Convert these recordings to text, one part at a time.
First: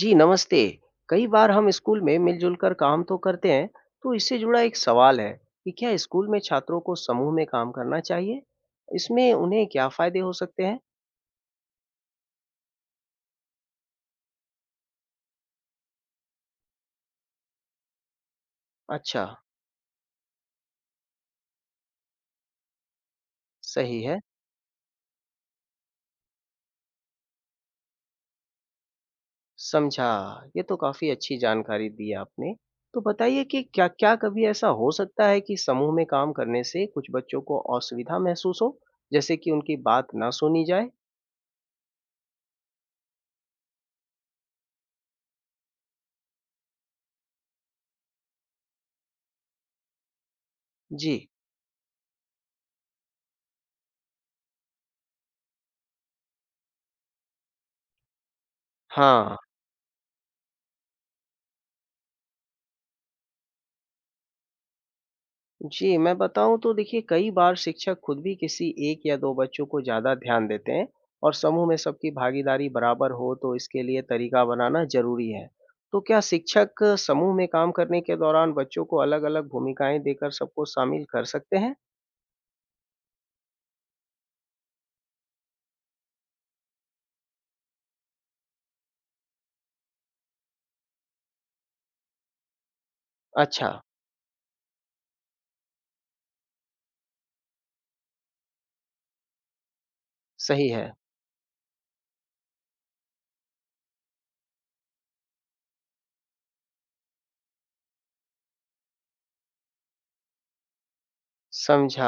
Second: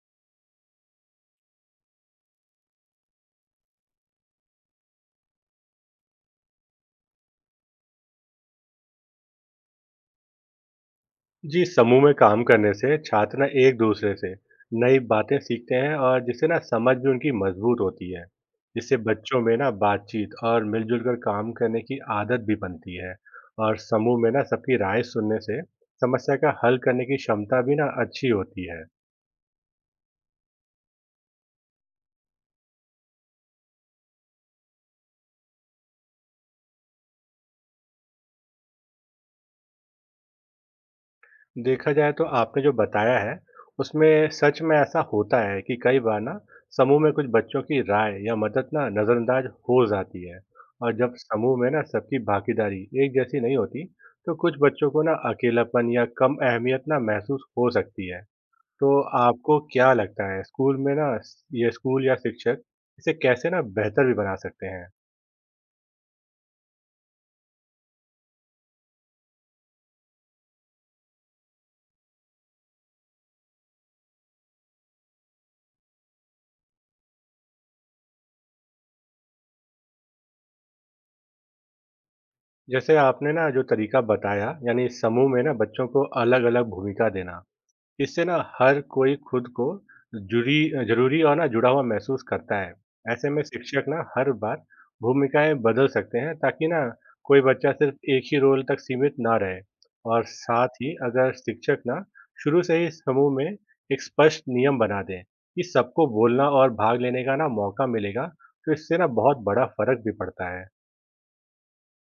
जी नमस्ते। कई बार हम स्कूल में मिलजुल कर काम तो करते हैं। तो इससे जुड़ा एक सवाल है कि क्या स्कूल में छात्रों को समूह में काम करना चाहिए? इसमें उन्हें क्या फायदे हो सकते हैं? जी, समूह में काम करने से छात्र ना एक दूसरे से नई बातें सीखते हैं और जिससे ना समझ भी उनकी मजबूत होती है। जिससे अच्छा। बच्चों में ना बातचीत और मिलजुल कर काम करने की आदत भी बनती है। और सही है। समूह में ना सबकी राय सुनने से समस्या का हल करने की क्षमता भी ना अच्छी होती है। समझा। ये तो काफी अच्छी जानकारी दी आपने। तो बताइए कि क्या क्या कभी ऐसा हो सकता है कि समूह में काम करने से कुछ बच्चों को असुविधा महसूस हो? जैसे कि उनकी बात ना सुनी जाए। देखा जाए तो आपने जो बताया है, उसमें सच में ऐसा होता है कि कई बार ना समूह में कुछ बच्चों की राय या मदद ना नज़रअंदाज हो जाती है। और जी। जब समूह में ना सबकी भागीदारी एक जैसी नहीं होती, तो कुछ बच्चों को ना अकेलापन या कम अहमियत ना महसूस हो सकती है। तो हाँ। आपको क्या लगता है स्कूल में ना ये स्कूल या शिक्षक इसे कैसे ना बेहतर भी बना सकते हैं? जी, मैं बताऊँ तो देखिए कई बार शिक्षक खुद भी किसी 1 या 2 बच्चों को ज़्यादा ध्यान देते हैं। और समूह में सबकी भागीदारी बराबर हो तो इसके लिए तरीका बनाना ज़रूरी है। तो क्या शिक्षक समूह में काम करने के दौरान बच्चों को अलग-अलग भूमिकाएँ देकर सबको शामिल कर सकते हैं? जैसे आपने ना जो तरीका बताया, यानी समूह में ना बच्चों को अलग-अलग भूमिका देना, इससे ना हर कोई खुद को जुड़ी ज़रूरी और ना जुड़ा हुआ महसूस करता है। ऐसे में अच्छा, शिक्षक ना हर बार भूमिकाएँ बदल सकते हैं ताकि ना कोई बच्चा सिर्फ एक ही रोल तक सीमित ना रहे। और सही साथ है, ही अगर शिक्षक ना शुरू से ही समूह में एक स्पष्ट नियम बना दें कि सबको बोलना और भाग लेने का ना मौका मिलेगा, तो इससे ना बहुत बड़ा फ़र्क भी पड़ता है। समझा।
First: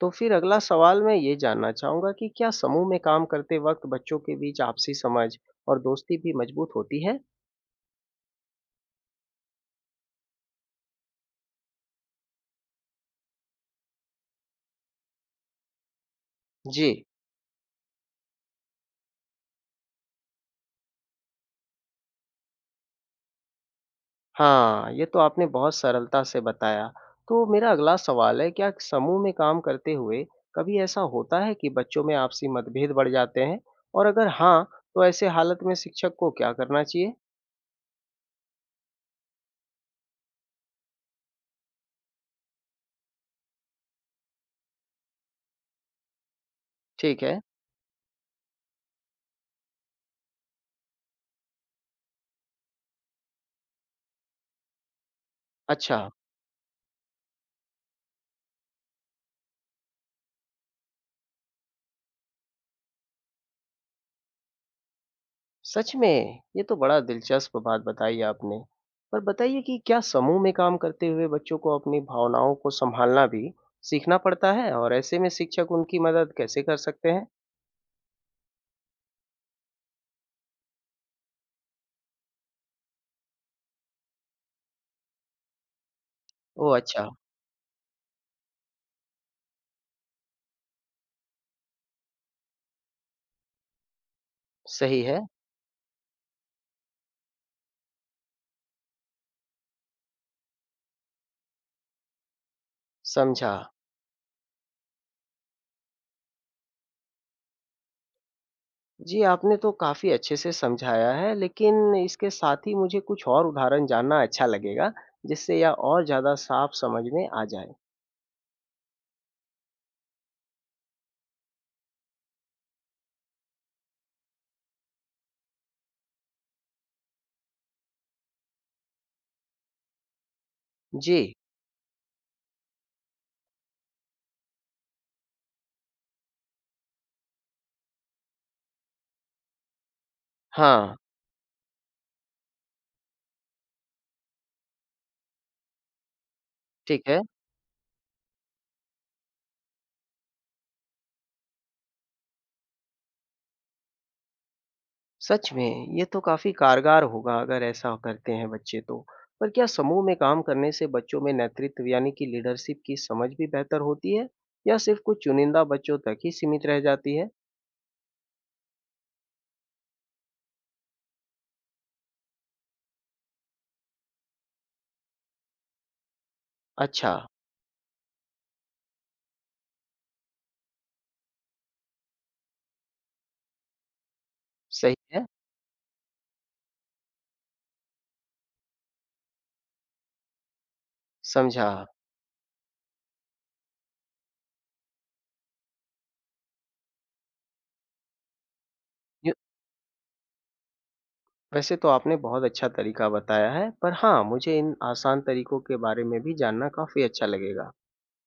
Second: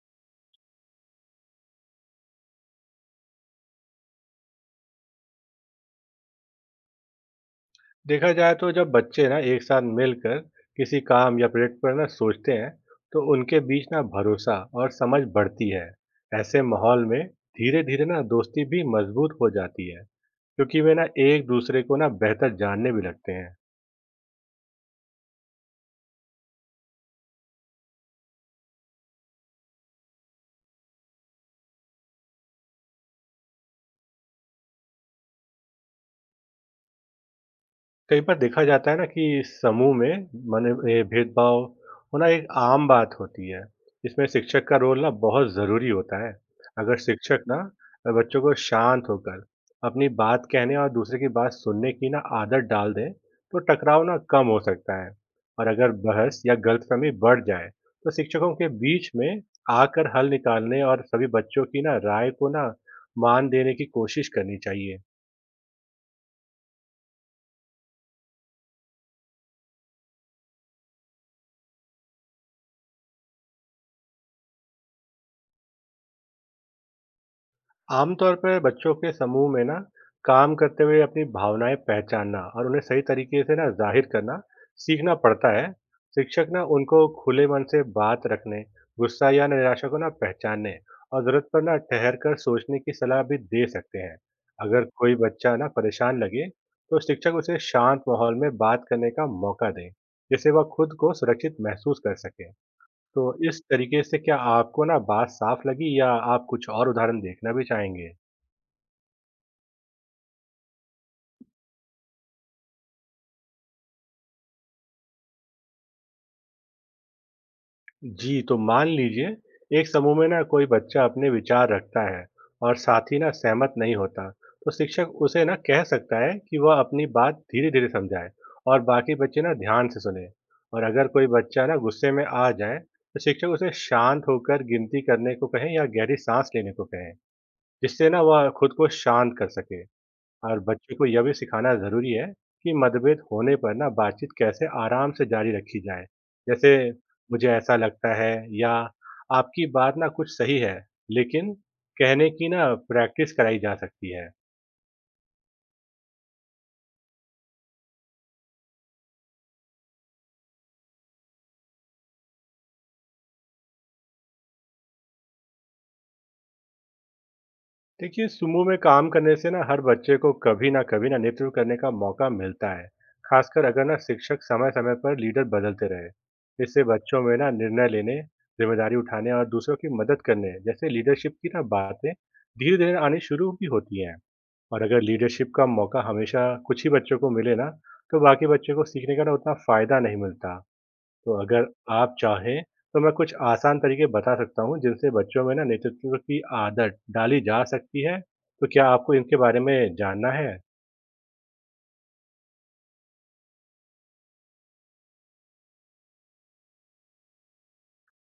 तो फिर अगला सवाल मैं ये जानना चाहूँगा कि क्या समूह में काम करते वक़्त बच्चों के बीच आपसी समझ और दोस्ती भी मज़बूत होती है? देखा जाए तो जब बच्चे ना एक साथ मिलकर किसी काम या प्रोजेक्ट पर ना सोचते हैं तो उनके बीच ना भरोसा और समझ बढ़ती है। ऐसे जी। माहौल में धीरे धीरे ना दोस्ती भी मजबूत हो जाती है क्योंकि वे ना एक दूसरे को ना बेहतर जानने भी लगते हैं। हाँ, ये तो आपने बहुत सरलता से बताया। तो मेरा अगला सवाल है, क्या समूह में काम करते हुए कभी ऐसा होता है कि बच्चों में आपसी मतभेद बढ़ जाते हैं? और अगर हाँ, तो ऐसे हालत में शिक्षक को क्या करना चाहिए? कई बार देखा जाता है ना कि समूह में माने ये भेदभाव होना एक आम बात होती है। इसमें शिक्षक का रोल ना बहुत ज़रूरी होता है। अगर ठीक है, शिक्षक ना बच्चों को शांत होकर अपनी बात कहने और दूसरे की बात सुनने की ना आदत डाल दें तो टकराव ना कम हो सकता है। और अगर अच्छा, बहस या गलतफहमी बढ़ जाए तो शिक्षकों के बीच में आकर हल निकालने और सभी बच्चों की ना राय को ना मान देने की कोशिश करनी चाहिए। सच में ये तो बड़ा दिलचस्प बात बताई आपने। पर बताइए कि क्या समूह में काम करते हुए बच्चों को अपनी भावनाओं को संभालना भी सीखना पड़ता है? और ऐसे में शिक्षक उनकी मदद कैसे कर सकते हैं? आमतौर पर बच्चों के समूह में ना काम करते हुए अपनी भावनाएं पहचानना और उन्हें सही तरीके से ना जाहिर करना सीखना पड़ता है। शिक्षक ना ओह उनको अच्छा, खुले मन से बात रखने, गुस्सा या निराशा को ना पहचानने और जरूरत पर ना ठहर कर सोचने की सलाह भी दे सकते हैं। अगर सही कोई है, बच्चा ना परेशान लगे तो शिक्षक उसे शांत माहौल में बात करने का मौका दें, जिससे वह खुद को सुरक्षित महसूस कर सके। तो समझा। इस तरीके से क्या आपको ना बात साफ लगी या आप कुछ और उदाहरण देखना भी चाहेंगे? जी, आपने तो काफ़ी अच्छे से समझाया है, लेकिन इसके साथ ही मुझे कुछ और उदाहरण जानना अच्छा लगेगा, जिससे यह और ज़्यादा साफ समझ में आ जाए। जी, तो मान लीजिए एक समूह में ना कोई बच्चा अपने विचार रखता है और साथी ना सहमत नहीं होता, तो शिक्षक उसे ना कह सकता है कि वह अपनी बात धीरे-धीरे समझाए और बाकी बच्चे ना ध्यान से सुने। और अगर जी, कोई बच्चा ना गुस्से में आ जाए, तो शिक्षक उसे शांत होकर गिनती करने को कहें या गहरी सांस लेने को कहें, जिससे ना वह खुद को शांत कर सके। और हाँ, बच्चों को यह भी सिखाना ज़रूरी है कि मतभेद होने पर ना बातचीत कैसे आराम से जारी रखी जाए। जैसे ठीक है। मुझे ऐसा लगता है या आपकी बात ना कुछ सही है, लेकिन कहने की ना प्रैक्टिस कराई जा सकती है। सच में, ये तो काफ़ी कारगर होगा अगर ऐसा करते हैं बच्चे तो। पर क्या समूह में काम करने से बच्चों में नेतृत्व यानी कि लीडरशिप की समझ भी बेहतर होती है, या सिर्फ़ कुछ चुनिंदा बच्चों तक ही सीमित रह जाती है? देखिए सुमो में काम करने से ना हर बच्चे को कभी ना कभी ना नेतृत्व करने का मौका मिलता है। खासकर अगर ना शिक्षक समय समय पर लीडर बदलते रहे, इससे अच्छा, बच्चों में ना निर्णय लेने, जिम्मेदारी उठाने और दूसरों की मदद करने जैसे लीडरशिप की ना बातें धीरे धीरे आनी शुरू भी होती हैं। और सही अगर है, लीडरशिप का मौका हमेशा कुछ ही बच्चों को मिले ना, तो बाकी बच्चों को सीखने का ना उतना फ़ायदा नहीं मिलता। तो अगर समझा। आप चाहें तो मैं कुछ आसान तरीके बता सकता हूँ जिनसे बच्चों में ना नेतृत्व की आदत डाली जा सकती है। तो क्या आपको इनके बारे में जानना है? वैसे तो आपने बहुत अच्छा तरीका बताया है, पर हाँ, मुझे इन आसान तरीकों के बारे में भी जानना काफ़ी अच्छा लगेगा।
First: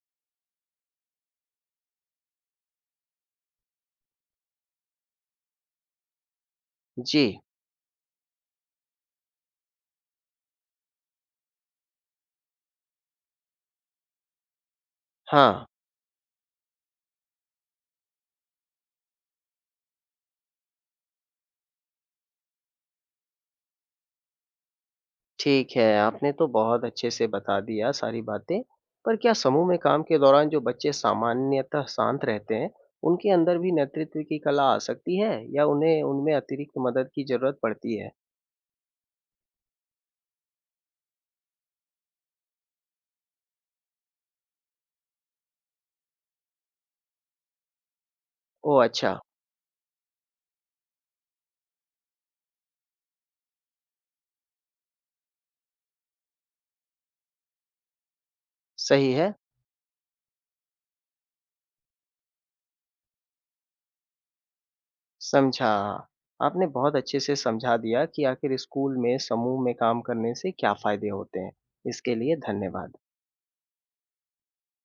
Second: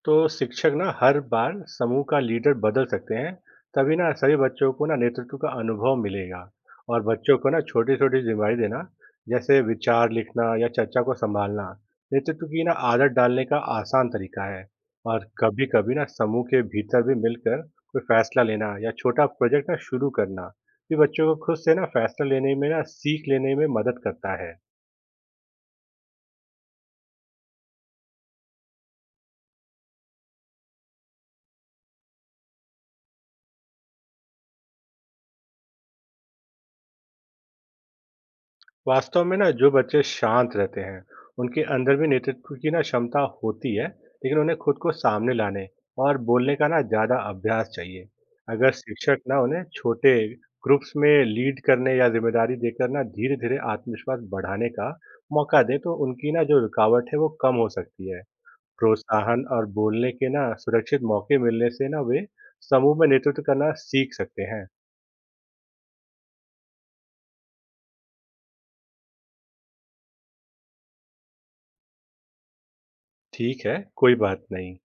तो शिक्षक ना हर बार समूह का लीडर बदल सकते हैं, तभी ना सभी बच्चों को ना नेतृत्व का अनुभव मिलेगा। और बच्चों जी, को ना छोटी छोटी जिम्मेदारी देना, जैसे विचार लिखना या चर्चा को संभालना, नेतृत्व की ना आदत डालने का आसान तरीका है। और हाँ, कभी कभी ना समूह के भीतर भी मिलकर कोई फैसला लेना या छोटा प्रोजेक्ट ना शुरू करना भी बच्चों को खुद से ना फैसला लेने में ना सीख लेने में मदद करता है। ठीक है, आपने तो बहुत अच्छे से बता दिया सारी बातें, पर क्या समूह में काम के दौरान जो बच्चे सामान्यतः शांत रहते हैं, उनके अंदर भी नेतृत्व की कला आ सकती है या उन्हें उनमें अतिरिक्त मदद की ज़रूरत पड़ती है? वास्तव में ना जो बच्चे शांत रहते हैं उनके अंदर भी नेतृत्व की ना क्षमता होती है, लेकिन उन्हें खुद को सामने लाने और बोलने का ना ज़्यादा अभ्यास चाहिए। अगर ओह अच्छा, शिक्षक ना उन्हें छोटे ग्रुप्स में लीड करने या जिम्मेदारी देकर ना धीरे धीरे आत्मविश्वास बढ़ाने का मौका दे तो उनकी ना जो रुकावट है वो कम हो सकती है। सही है। प्रोत्साहन और बोलने के ना सुरक्षित मौके मिलने से ना वे समूह में नेतृत्व करना सीख सकते हैं। समझा। हाँ। आपने बहुत अच्छे से समझा दिया कि आखिर स्कूल में समूह में काम करने से क्या फ़ायदे होते हैं। इसके लिए धन्यवाद। ठीक है, कोई बात नहीं।